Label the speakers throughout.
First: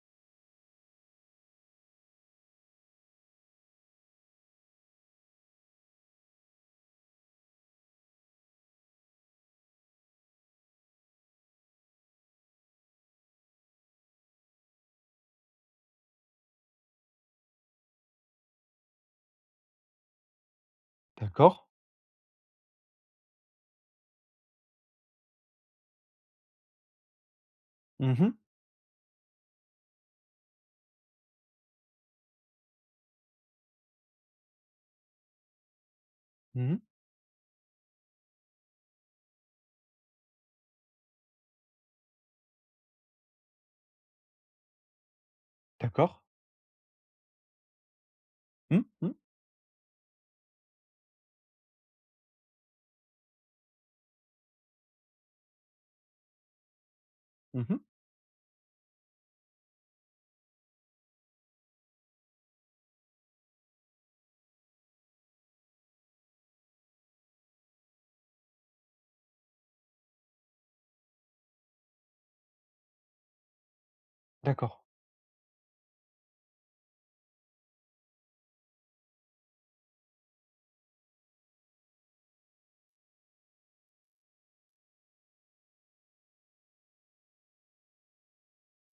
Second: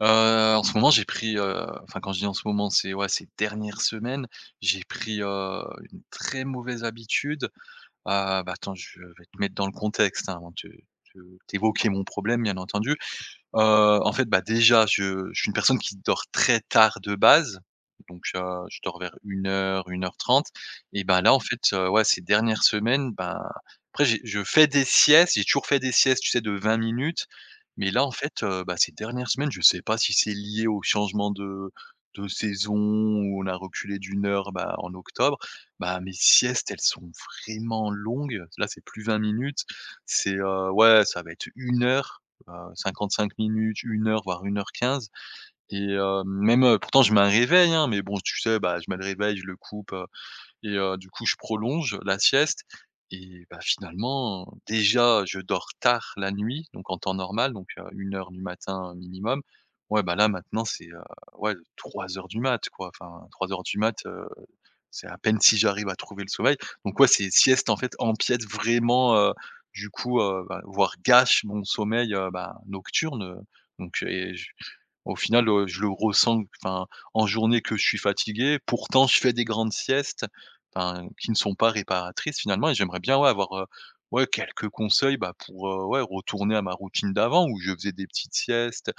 Speaker 1: Heu, En ce moment j'ai pris, enfin quand je dis en ce moment, c'est ouais, ces dernières semaines, j'ai pris, une très mauvaise habitude, bah, attends, je vais te mettre dans le contexte, hein, avant de te t'évoquer mon problème bien entendu. En fait, bah, déjà, je suis une personne qui dort très tard de base, donc je dors vers une heure, 1h30. Et ben là, en
Speaker 2: D'accord.
Speaker 1: fait, ouais, ces dernières semaines, ben, après j'ai je fais des siestes, j'ai toujours fait des siestes, tu sais, de 20 minutes, mais là, en
Speaker 2: Mmh mh.
Speaker 1: fait, bah, ces dernières semaines, je sais pas si c'est lié au changement de saison où on a reculé d'une heure, bah, en octobre. Bah, mes siestes,
Speaker 2: Mmh.
Speaker 1: elles sont vraiment longues. Là, c'est plus 20 minutes, c'est, ouais, ça va être une heure 55 minutes, une heure, voire 1h15. Et
Speaker 2: D'accord.
Speaker 1: même, pourtant je mets un réveil, hein, mais bon, tu sais, bah,
Speaker 2: Mmh
Speaker 1: je mets le
Speaker 2: mh.
Speaker 1: réveil, je le coupe, et du coup, je prolonge la sieste et bah, finalement, déjà, je dors tard la nuit, donc en temps normal, donc
Speaker 2: Mmh.
Speaker 1: une heure du matin minimum. Ouais, bah, là, maintenant, c'est, ouais, trois heures du mat', quoi. Enfin, trois heures du mat', c'est à peine si j'arrive à trouver le sommeil. Donc ouais, ces siestes, en fait, empiètent vraiment, bah, voire gâchent mon sommeil, bah, nocturne, donc. Et
Speaker 2: D'accord.
Speaker 1: au final, je le ressens, enfin, en journée, que je suis fatigué. Pourtant, je fais des grandes siestes, enfin, qui ne sont pas réparatrices finalement, et j'aimerais bien, ouais, avoir, ouais, quelques conseils, bah, pour, ouais, retourner à ma routine d'avant où je faisais des petites siestes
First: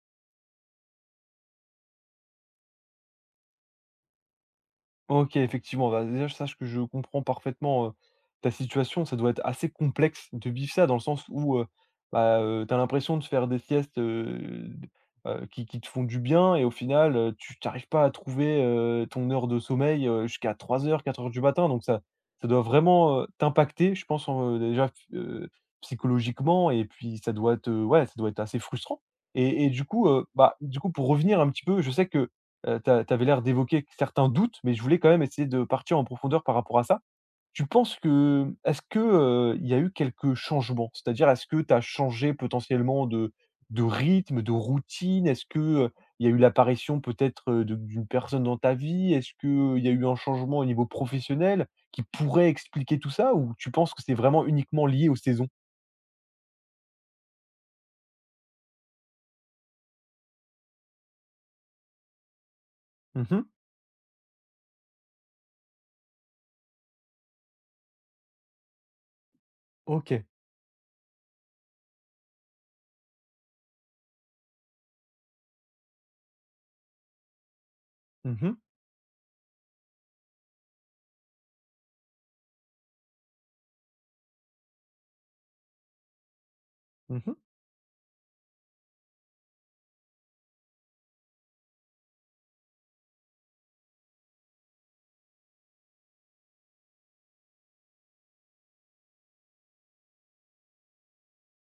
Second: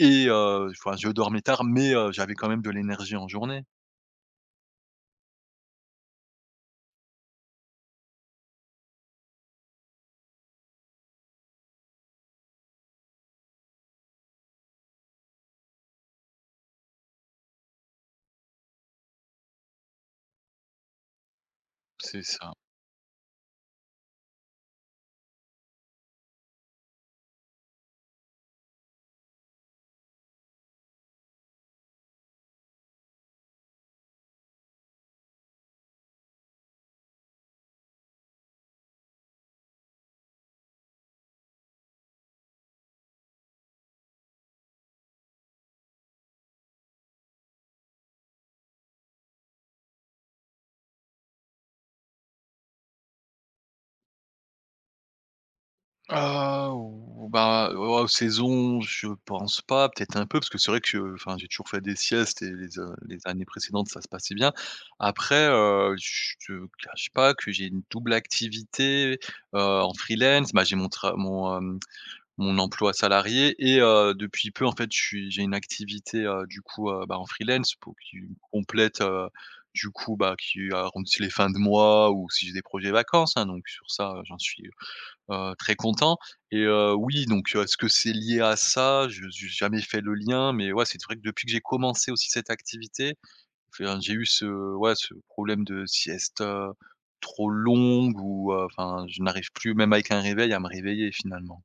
Speaker 1: et enfin, je dormais tard, mais j'avais quand même de l'énergie en journée.
Speaker 2: OK, effectivement, bah, déjà je sache que je comprends parfaitement, ta situation. Ça doit être assez complexe de vivre ça dans le sens où, bah, tu as l'impression de faire des siestes, d qui te font du bien et au final, tu n'arrives pas à trouver, ton heure de sommeil, jusqu'à trois heures, 4 heures du matin. Donc ça
Speaker 1: C'est
Speaker 2: ça
Speaker 1: ça.
Speaker 2: doit vraiment, t'impacter, je pense, déjà, f psychologiquement et puis ça doit te ouais, ça doit être assez frustrant et du coup, bah, du coup, pour revenir un petit peu, je sais que, tu as l'air d'évoquer certains doutes, mais je voulais quand même essayer de partir en profondeur par rapport à ça. Tu penses que est-ce que, il y a eu quelques changements? C'est-à-dire, est-ce que tu as changé potentiellement de rythme, de routine? Est-ce que, il y a eu l'apparition peut-être, de d'une personne dans ta vie? Est-ce que il y a eu un changement au niveau professionnel qui pourrait expliquer tout ça? Ou tu penses que c'est vraiment uniquement lié aux saisons?
Speaker 1: Ah, oh, saison, je pense pas, peut-être un peu, parce que c'est vrai que, enfin, j'ai toujours fait des siestes et les
Speaker 2: Mmh.
Speaker 1: années précédentes, ça se passait bien. Après, je te cache pas que j'ai une double activité, heu, en
Speaker 2: OK.
Speaker 1: freelance. Bah, j'ai mon tra mon, hem, mon emploi salarié et depuis peu, en fait, je suis j'ai une activité, bah, en freelance pour qui me
Speaker 2: Mmh mh.
Speaker 1: complète, bah, qui arrondit les fins de mois ou si j'ai des projets vacances, hein, donc sur ça, j'en suis très content. Et oui,
Speaker 2: Mmh.
Speaker 1: donc est-ce que c'est lié à ça? Je n'ai jamais fait le lien, mais ouais, c'est vrai que depuis que j'ai commencé aussi cette activité, enfin, j'ai eu ce ouais, ce problème de sieste, trop longue, ou enfin, je n'arrive plus, même avec un réveil, à me réveiller finalement.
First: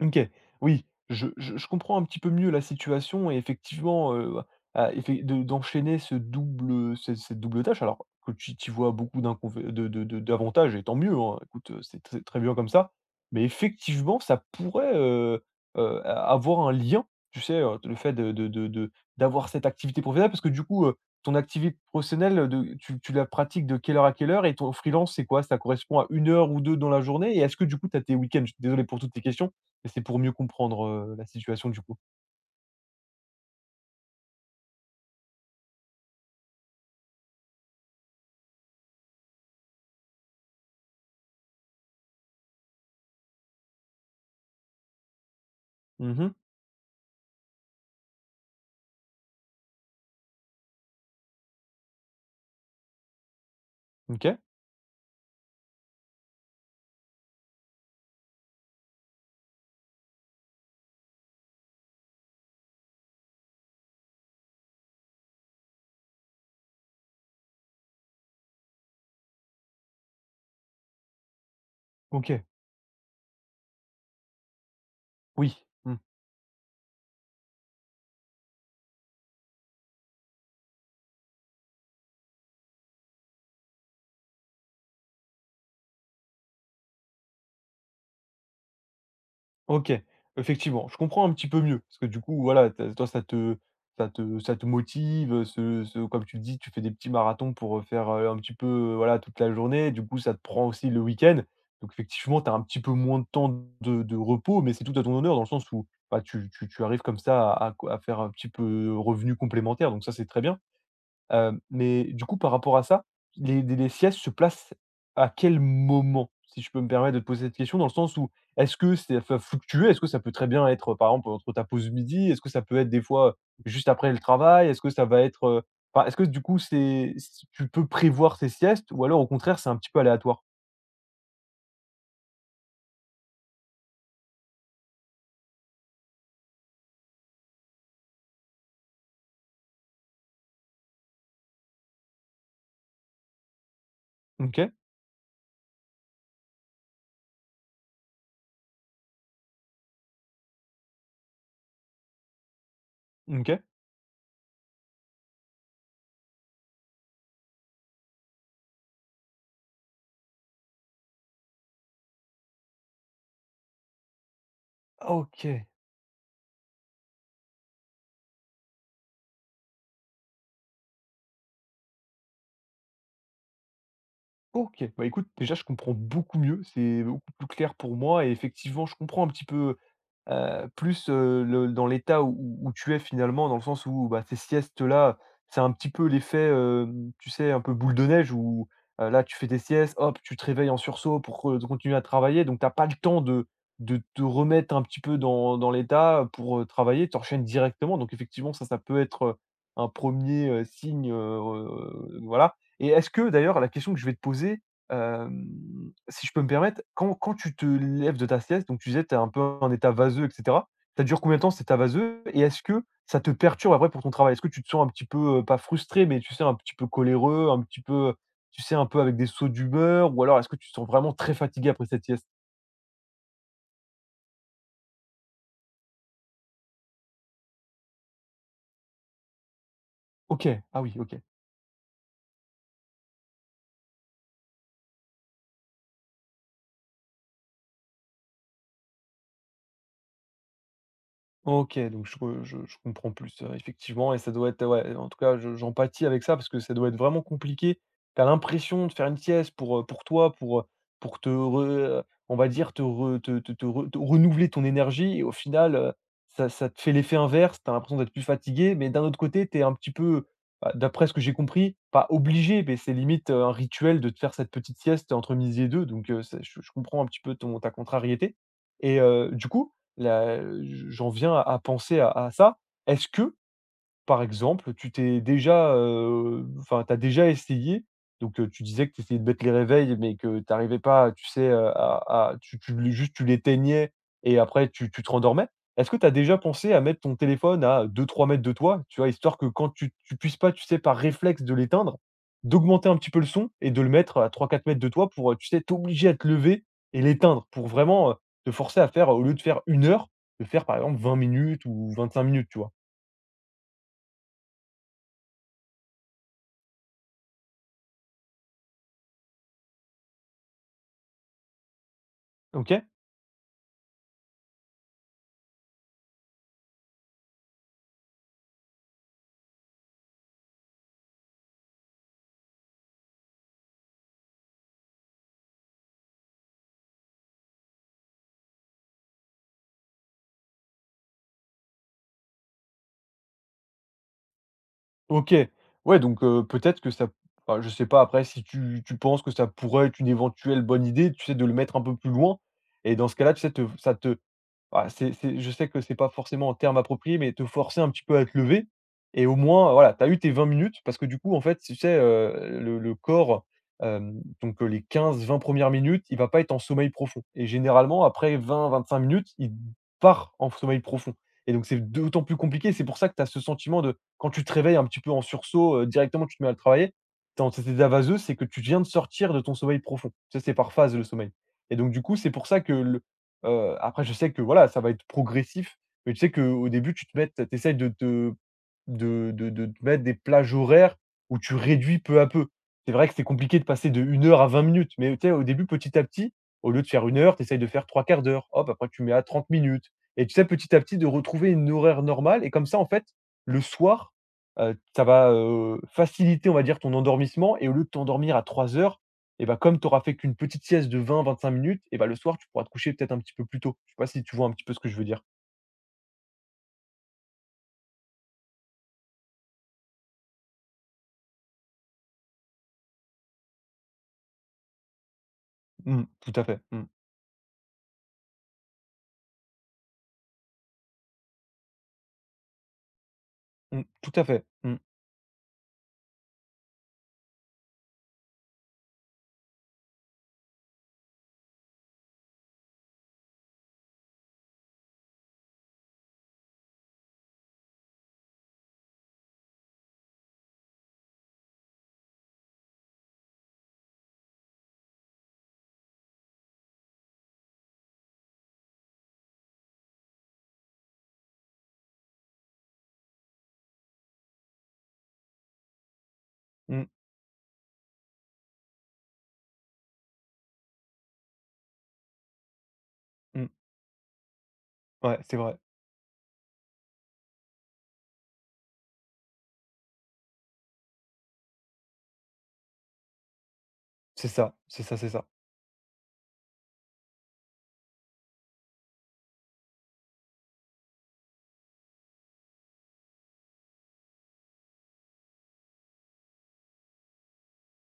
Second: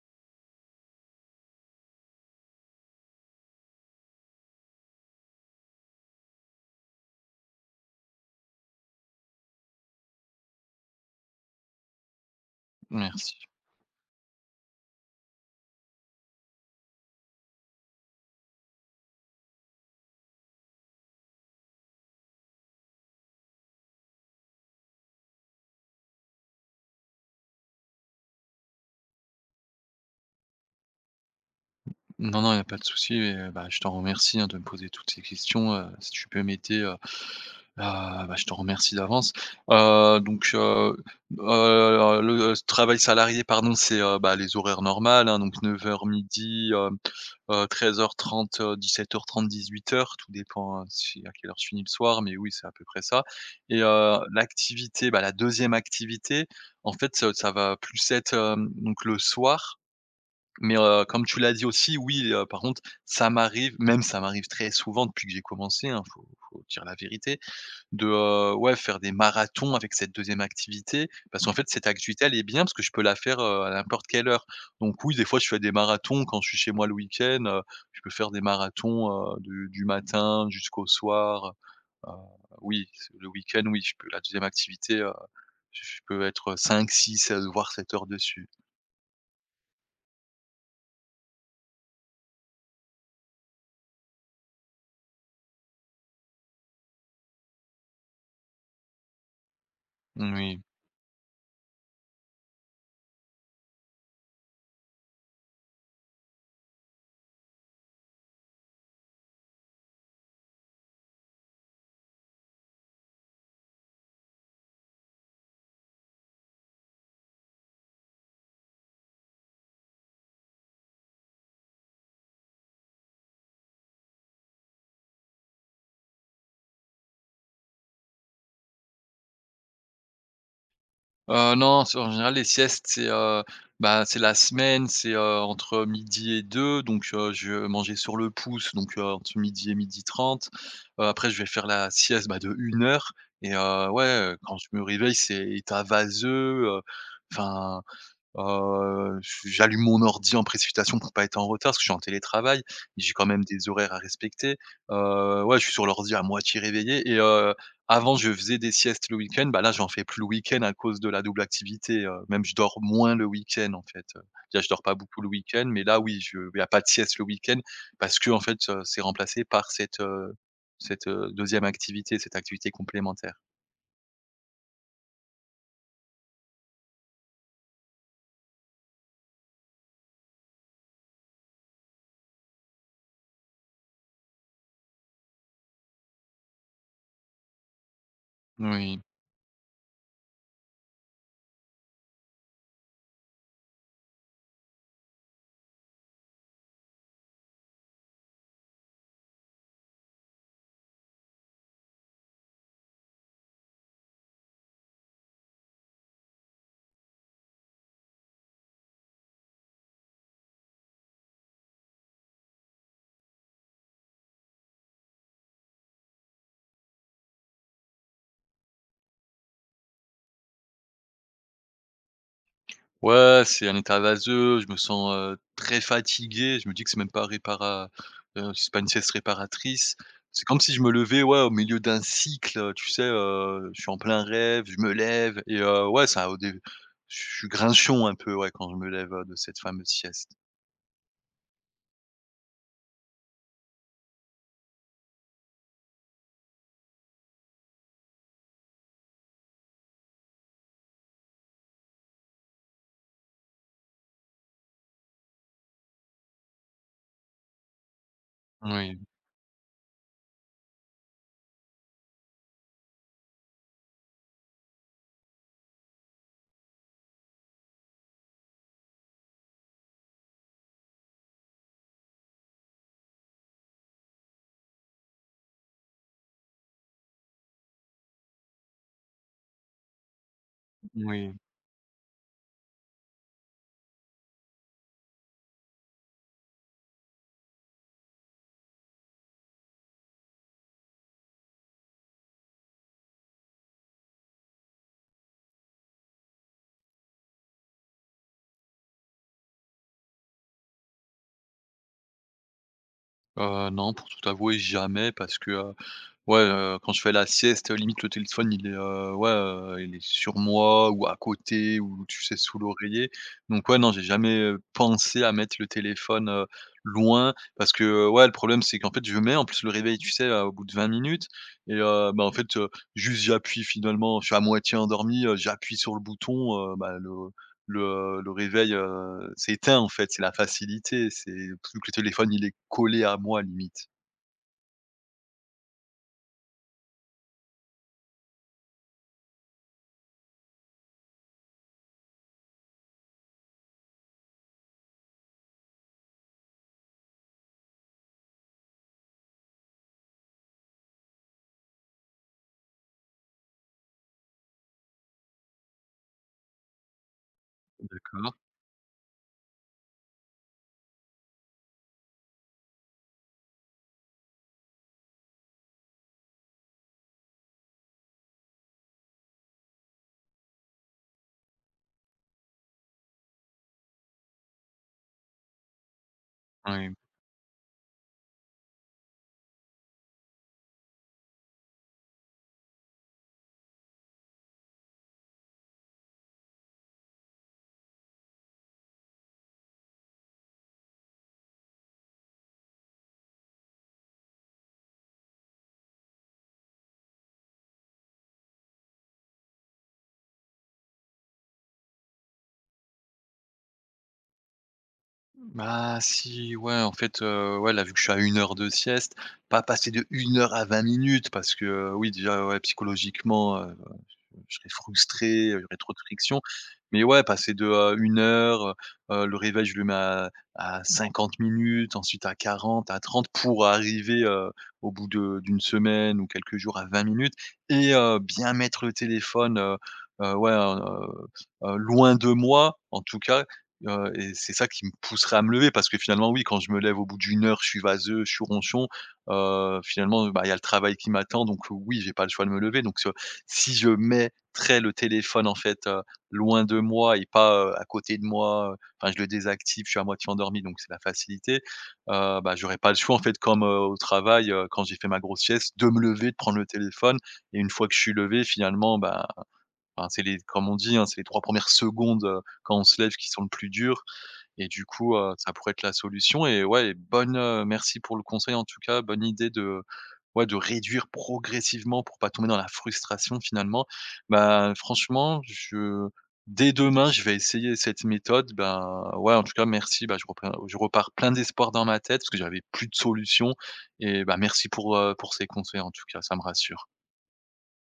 Speaker 2: OK. Oui, je comprends un petit peu mieux la situation et effectivement, à effet de d'enchaîner ce double, ce cette double tâche alors que tu vois beaucoup d'inconvé de d'avantages et tant mieux, hein, écoute, c'est très très bien comme ça. Mais
Speaker 1: Merci.
Speaker 2: effectivement, ça pourrait, a avoir un lien, tu sais, le fait de d'avoir cette activité professionnelle parce que du coup, ton activité professionnelle, de tu la pratiques de quelle heure à quelle heure et ton freelance, c'est quoi? Ça correspond à une heure ou 2 dans la journée et est-ce que du coup, tu as tes week-ends? Je suis désolé pour toutes tes questions. Mais c'est pour mieux comprendre, la situation du coup.
Speaker 1: Non, non, il n'y a pas de souci et bah, je t'en remercie, hein, de me poser toutes ces questions, si tu peux m'aider, ah, bah, je te remercie d'avance. Donc le travail salarié, pardon, c'est, bah, les horaires normales, hein, donc 0900
Speaker 2: Mmh.
Speaker 1: dix-sept heures trente, dix-huit heures. Tout dépend, si à quelle heure je finis le soir, mais oui, c'est à peu près ça. Et
Speaker 2: OK.
Speaker 1: l'activité, bah, la deuxième activité, en fait, ça va plus être, donc le soir, mais, comme tu l'as dit aussi, oui, par contre, ça m'arrive, même ça m'arrive très souvent depuis que j'ai commencé, hein, faut dire la vérité, de, ouais, faire des marathons avec cette deuxième activité. Parce qu'en fait, cette activité, elle est
Speaker 2: OK,
Speaker 1: bien parce que je peux la faire, à n'importe quelle heure. Donc oui, des fois, je
Speaker 2: oui,
Speaker 1: fais des
Speaker 2: mmh,
Speaker 1: marathons quand je suis chez moi le week-end, je peux faire des marathons, du matin jusqu'au soir, heu, oui, c'est le week-end, oui, je peux, la deuxième activité, je peux être cinq, six, voire 7 heures dessus.
Speaker 2: OK. Effectivement, je comprends un petit peu mieux parce que du coup, voilà, tu toi ça te motive, ce comme tu le dis, tu fais des petits marathons pour, faire, un petit peu, voilà, toute la journée. Du coup, ça te
Speaker 1: Moui.
Speaker 2: prend aussi le week-end. Donc effectivement, tu as un petit peu moins de temps de repos, mais c'est tout à ton honneur dans le sens où, bah, tu arrives comme ça à faire un petit peu, revenu complémentaire, donc ça, c'est très bien. Hem, mais du coup, par rapport à ça, les siestes se placent à quel moment? Si je peux me permettre de te poser cette question, dans le sens où, est-ce que c'est elles fluctuer? Est-ce que ça peut très bien être, par exemple, entre ta pause midi? Est-ce que ça peut être des fois, juste après le travail? Est-ce que ça va être, enfin, est-ce que du coup, c'est s tu peux prévoir tes siestes ou alors au contraire, c'est un petit peu aléatoire?
Speaker 1: Non, c'est en général, les siestes, c'est, bah, c'est la semaine, c'est, entre midi et 2, donc je vais manger sur le pouce, donc entre midi et 12:30. Après je vais faire la sieste, bah, de une heure, et quand je
Speaker 2: OK,
Speaker 1: me réveille, c'est état vaseux, enfin je j'allume mon ordi en précipitation pour pas être en retard parce que je suis en télétravail. J'ai quand même
Speaker 2: OK.
Speaker 1: des horaires à respecter. Ouais, je suis sur l'ordi à moitié réveillé, et avant je faisais des siestes le week-end, bah, là j'en fais plus le week-end à cause de la double activité, même je dors moins le week-end, en fait. Déjà je dors pas beaucoup le week-end,
Speaker 2: OK,
Speaker 1: mais là, oui, je il y a pas de sieste le week-end parce que en fait, c'est remplacé par cette, 2 activité, cette activité complémentaire.
Speaker 2: OK. Bah, écoute, déjà, je comprends beaucoup mieux, c'est beaucoup plus clair pour moi et effectivement, je comprends un petit peu, plus, le dans l'état où tu es finalement, dans le sens où, bah, ces siestes-là, c'est un petit peu l'effet, tu sais, un peu boule de neige où,
Speaker 1: Oui.
Speaker 2: là, tu fais des siestes, hop, tu te réveilles en sursaut pour, continuer à travailler. Donc tu as pas le temps de te remettre un petit peu dans l'état pour, travailler, tu enchaînes directement. Donc effectivement, ça peut être, un premier er signe, voilà. Et est-ce que d'ailleurs, la question que je vais te poser, si je peux me permettre, quand tu te lèves de ta sieste, donc tu disais, tu es un peu en état vaseux et cetera. Ça dure combien de temps cet état vaseux? Et est-ce que ça te perturbe après pour ton travail? Est-ce que tu te sens un petit peu, pas frustré, mais tu sais, un petit peu coléreux, un petit peu, tu sais, un peu avec des sauts d'humeur? Ou alors est-ce que tu te sens vraiment très fatigué après cette sieste?
Speaker 1: Ouais, c'est un état vaseux, je me sens, très fatigué, je me dis que c'est même pas répara c'est pas une sieste réparatrice. C'est
Speaker 2: OK,
Speaker 1: comme si je
Speaker 2: ah
Speaker 1: me
Speaker 2: oui, OK.
Speaker 1: levais, ouais, au milieu d'un cycle, tu sais, je suis en plein rêve, je me lève et ouais, ça, au dé je suis grinchon un peu, ouais, quand je me lève, de cette fameuse sieste.
Speaker 2: OK, donc je re je comprends plus, effectivement et ça doit être ouais, en tout cas, je j'empathie avec ça parce que ça doit être vraiment compliqué. Tu as l'impression de faire une sieste pour toi, pour te re on va dire, te re te te te re te renouveler ton énergie et au final, ça te fait l'effet inverse. Tu as l'impression d'être plus fatigué, mais
Speaker 1: Oui,
Speaker 2: d'un autre côté, tu es un petit peu, bah, d'après ce que j'ai compris, pas obligé, mais c'est limite, un rituel de te faire cette petite sieste entre midi et deux. Donc c'est je comprends un petit peu ton ta contrariété et du coup la j'en viens à penser à ça. Est-ce que par exemple, enfin, t'as déjà essayé donc tu disais que tu essayais de mettre les réveils mais que tu arrivais pas, tu
Speaker 1: oui.
Speaker 2: sais, à tu tu le juste tu l'éteignais et après tu te rendormais. Est-ce que tu as déjà pensé à mettre ton téléphone à 2, 3 mètres de toi, tu vois? Histoire que quand tu puisses pas, tu sais, par réflexe de l'éteindre, d'augmenter un petit peu le son et de le mettre à 3, 4 mètres de toi pour, tu sais, t'obliger à te lever et l'éteindre pour vraiment, te forcer à faire, au lieu de faire une heure, de faire par exemple 20 minutes ou 25 minutes, tu vois?
Speaker 1: Non, pour tout avouer, jamais, parce que, ouais, quand je fais la sieste, limite le téléphone, il est, il est sur moi ou à côté, ou tu sais sous
Speaker 2: OK?
Speaker 1: l'oreiller. Donc ouais, non, j'ai jamais, pensé à mettre le téléphone, loin, parce que, ouais, le problème, c'est qu'en fait je mets en plus le réveil, tu sais, au bout de 20 minutes, et juste j'appuie finalement, je suis à moitié endormi, j'appuie sur le bouton, le, le réveil, s'éteint en fait. C'est la facilité, c'est surtout que le téléphone, il est collé à moi, limite.
Speaker 2: OK. Ouais, donc peut-être que ça enfin, je sais pas après si tu penses que ça pourrait être une éventuelle bonne idée, tu sais, de le mettre un peu plus loin et dans ce cas-là, tu sais, te ça te bah, c'est je sais que c'est pas forcément un terme approprié, mais te forcer un petit peu à te lever et au moins, voilà, tu as eu tes 20 minutes parce que du coup, en fait, tu sais, le corps, donc, les 15, 20 premières minutes, il va pas être en sommeil profond et généralement
Speaker 1: D'accord,
Speaker 2: après 20, 25 minutes, il part en sommeil profond et donc c'est d'autant plus compliqué. C'est pour ça que tu as ce sentiment de quand tu te réveilles un petit peu en sursaut, directement tu te mets à le travailler, tu es en cet état vaseux, c'est que tu viens de sortir de ton sommeil profond. Ça, c'est par phase le sommeil et donc du coup, c'est pour ça que le. Après je sais que voilà, ça va être progressif, mais tu sais qu'au
Speaker 1: oui.
Speaker 2: début tu te mets, tu de te de te mettre des plages horaires où tu réduis peu à peu. C'est vrai que c'est compliqué de passer de une heure à 20 minutes, mais tu sais au début petit à petit, au lieu de faire une heure, tu essayes de faire trois quarts d'heure, hop, après tu mets à 30 minutes et tu sais petit à petit de retrouver une horaire normale et comme ça en fait, le soir, ça va, faciliter on va dire ton endormissement et au lieu de t'endormir à 3 heures. Et bah, comme tu auras fait qu'une petite sieste de 20-25 minutes, et bah, le soir, tu pourras te coucher peut-être un petit peu plus tôt. Je sais pas si tu vois un petit peu ce que je veux dire?
Speaker 1: Bah, si, ouais, en fait, ouais, là, vu que je suis à une heure de sieste, pas passer de une heure à 20 minutes, parce que, oui, déjà, ouais, psychologiquement, je serais frustré, il y aurait trop de
Speaker 2: Mmh, tout
Speaker 1: friction.
Speaker 2: à fait. Mmh,
Speaker 1: Mais ouais, passer de, une heure, le réveil, je le mets à 50 minutes, ensuite à quarante, à trente, pour
Speaker 2: mmh, tout
Speaker 1: arriver,
Speaker 2: à fait. Mmh,
Speaker 1: au bout de d'une semaine ou quelques jours à 20 minutes, et bien mettre le téléphone, heu, ouais, heu loin de moi, en tout cas, et c'est ça qui me pousserait à me lever, parce que finalement, oui, quand je me lève au bout d'une heure, je suis vaseux, je suis ronchon, finalement, bah, il y a le travail qui m'attend, donc oui, j'ai pas le choix de me lever, donc si je mets, très le téléphone, en fait, loin de moi et pas, à côté de moi, enfin, je le désactive, je suis à moitié endormi, donc c'est la facilité. Bah, j'aurais pas le choix, en fait, comme, au travail, quand j'ai fait ma grosse sieste, de me lever, de prendre le
Speaker 2: mmh,
Speaker 1: téléphone, et une fois que je suis levé, finalement, bah, enfin, c'est les, comme on dit, hein, c'est les 3 premières secondes, quand on se lève, qui sont
Speaker 2: mmh.
Speaker 1: le plus dur, et du coup,
Speaker 2: Ouais, c'est
Speaker 1: ça
Speaker 2: vrai.
Speaker 1: pourrait être la solution. Et ouais, et bonne, merci pour le conseil, en tout cas, bonne idée de ouais, de réduire progressivement pour pas tomber dans la frustration finalement.
Speaker 2: C'est ça,
Speaker 1: Bah,
Speaker 2: c'est ça, c'est ça.
Speaker 1: franchement, je dès demain, je vais essayer cette méthode. Ben, ouais, en tout cas merci, bah, je repars plein d'espoir dans ma tête parce que j'avais plus de solution, et bah, merci pour ces conseils, en tout cas, ça me rassure.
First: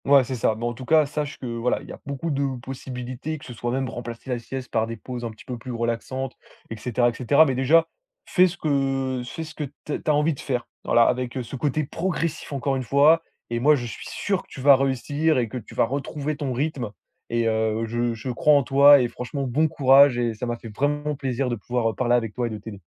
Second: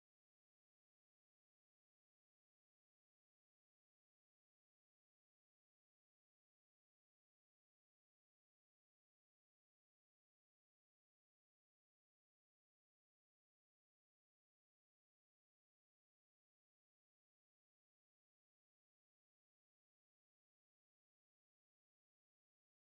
Speaker 2: Ouais, c'est ça. Mais en tout cas, sache que voilà, il y a beaucoup de possibilités, que ce soit même remplacer la sieste par des pauses un petit peu plus relaxantes, et cetera, et cetera. Mais déjà, fais ce que tu as envie de faire. Voilà, avec, ce côté progressif encore une fois. Et moi, je suis sûr que tu vas réussir et que tu vas retrouver ton rythme. Et je crois en toi et franchement bon courage et ça m'a fait vraiment plaisir de pouvoir, parler avec toi et de t'aider.